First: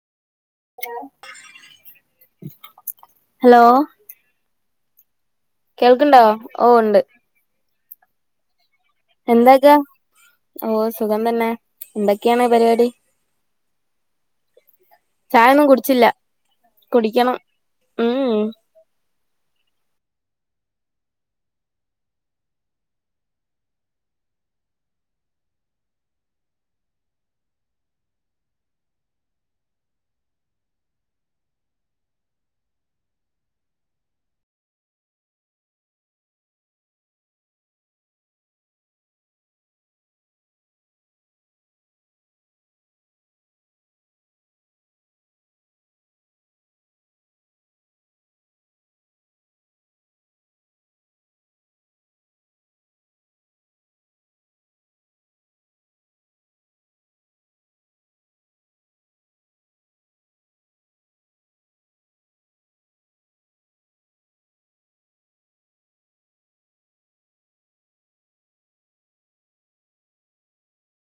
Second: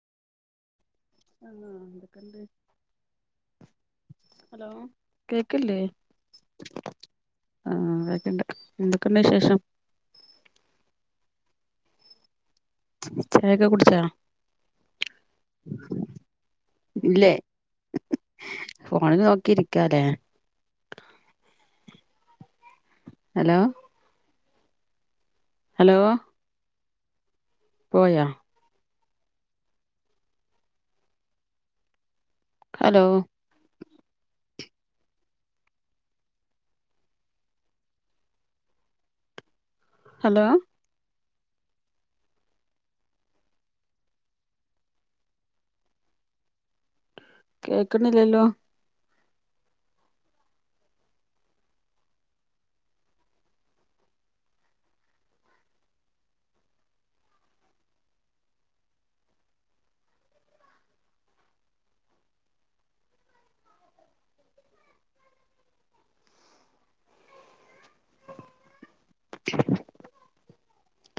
ആഹ് എന്തൊക്കെണ്ട് hello hello കേക്കില്ലേ കേൾക്കണ്ടോ, ഓ ഉണ്ട്. ആ കേക്കണ്ട്. എന്തൊക്കെ? ഓ സുഖം തന്നെ എന്തൊക്കെയാണ്? പരിപാടി ചായൊക്ക കുടിച്ചാ? ചായൊന്നും കുടിച്ചില്ല ഇല്ലേ, കുടിക്കണം ഉം ഫോൺ നോക്കിരി ക്കാലേ. ഹലോ ഹലോ പോയാ ഹലോ ഹലോ കേക്കുന്നില്ലല്ലോ.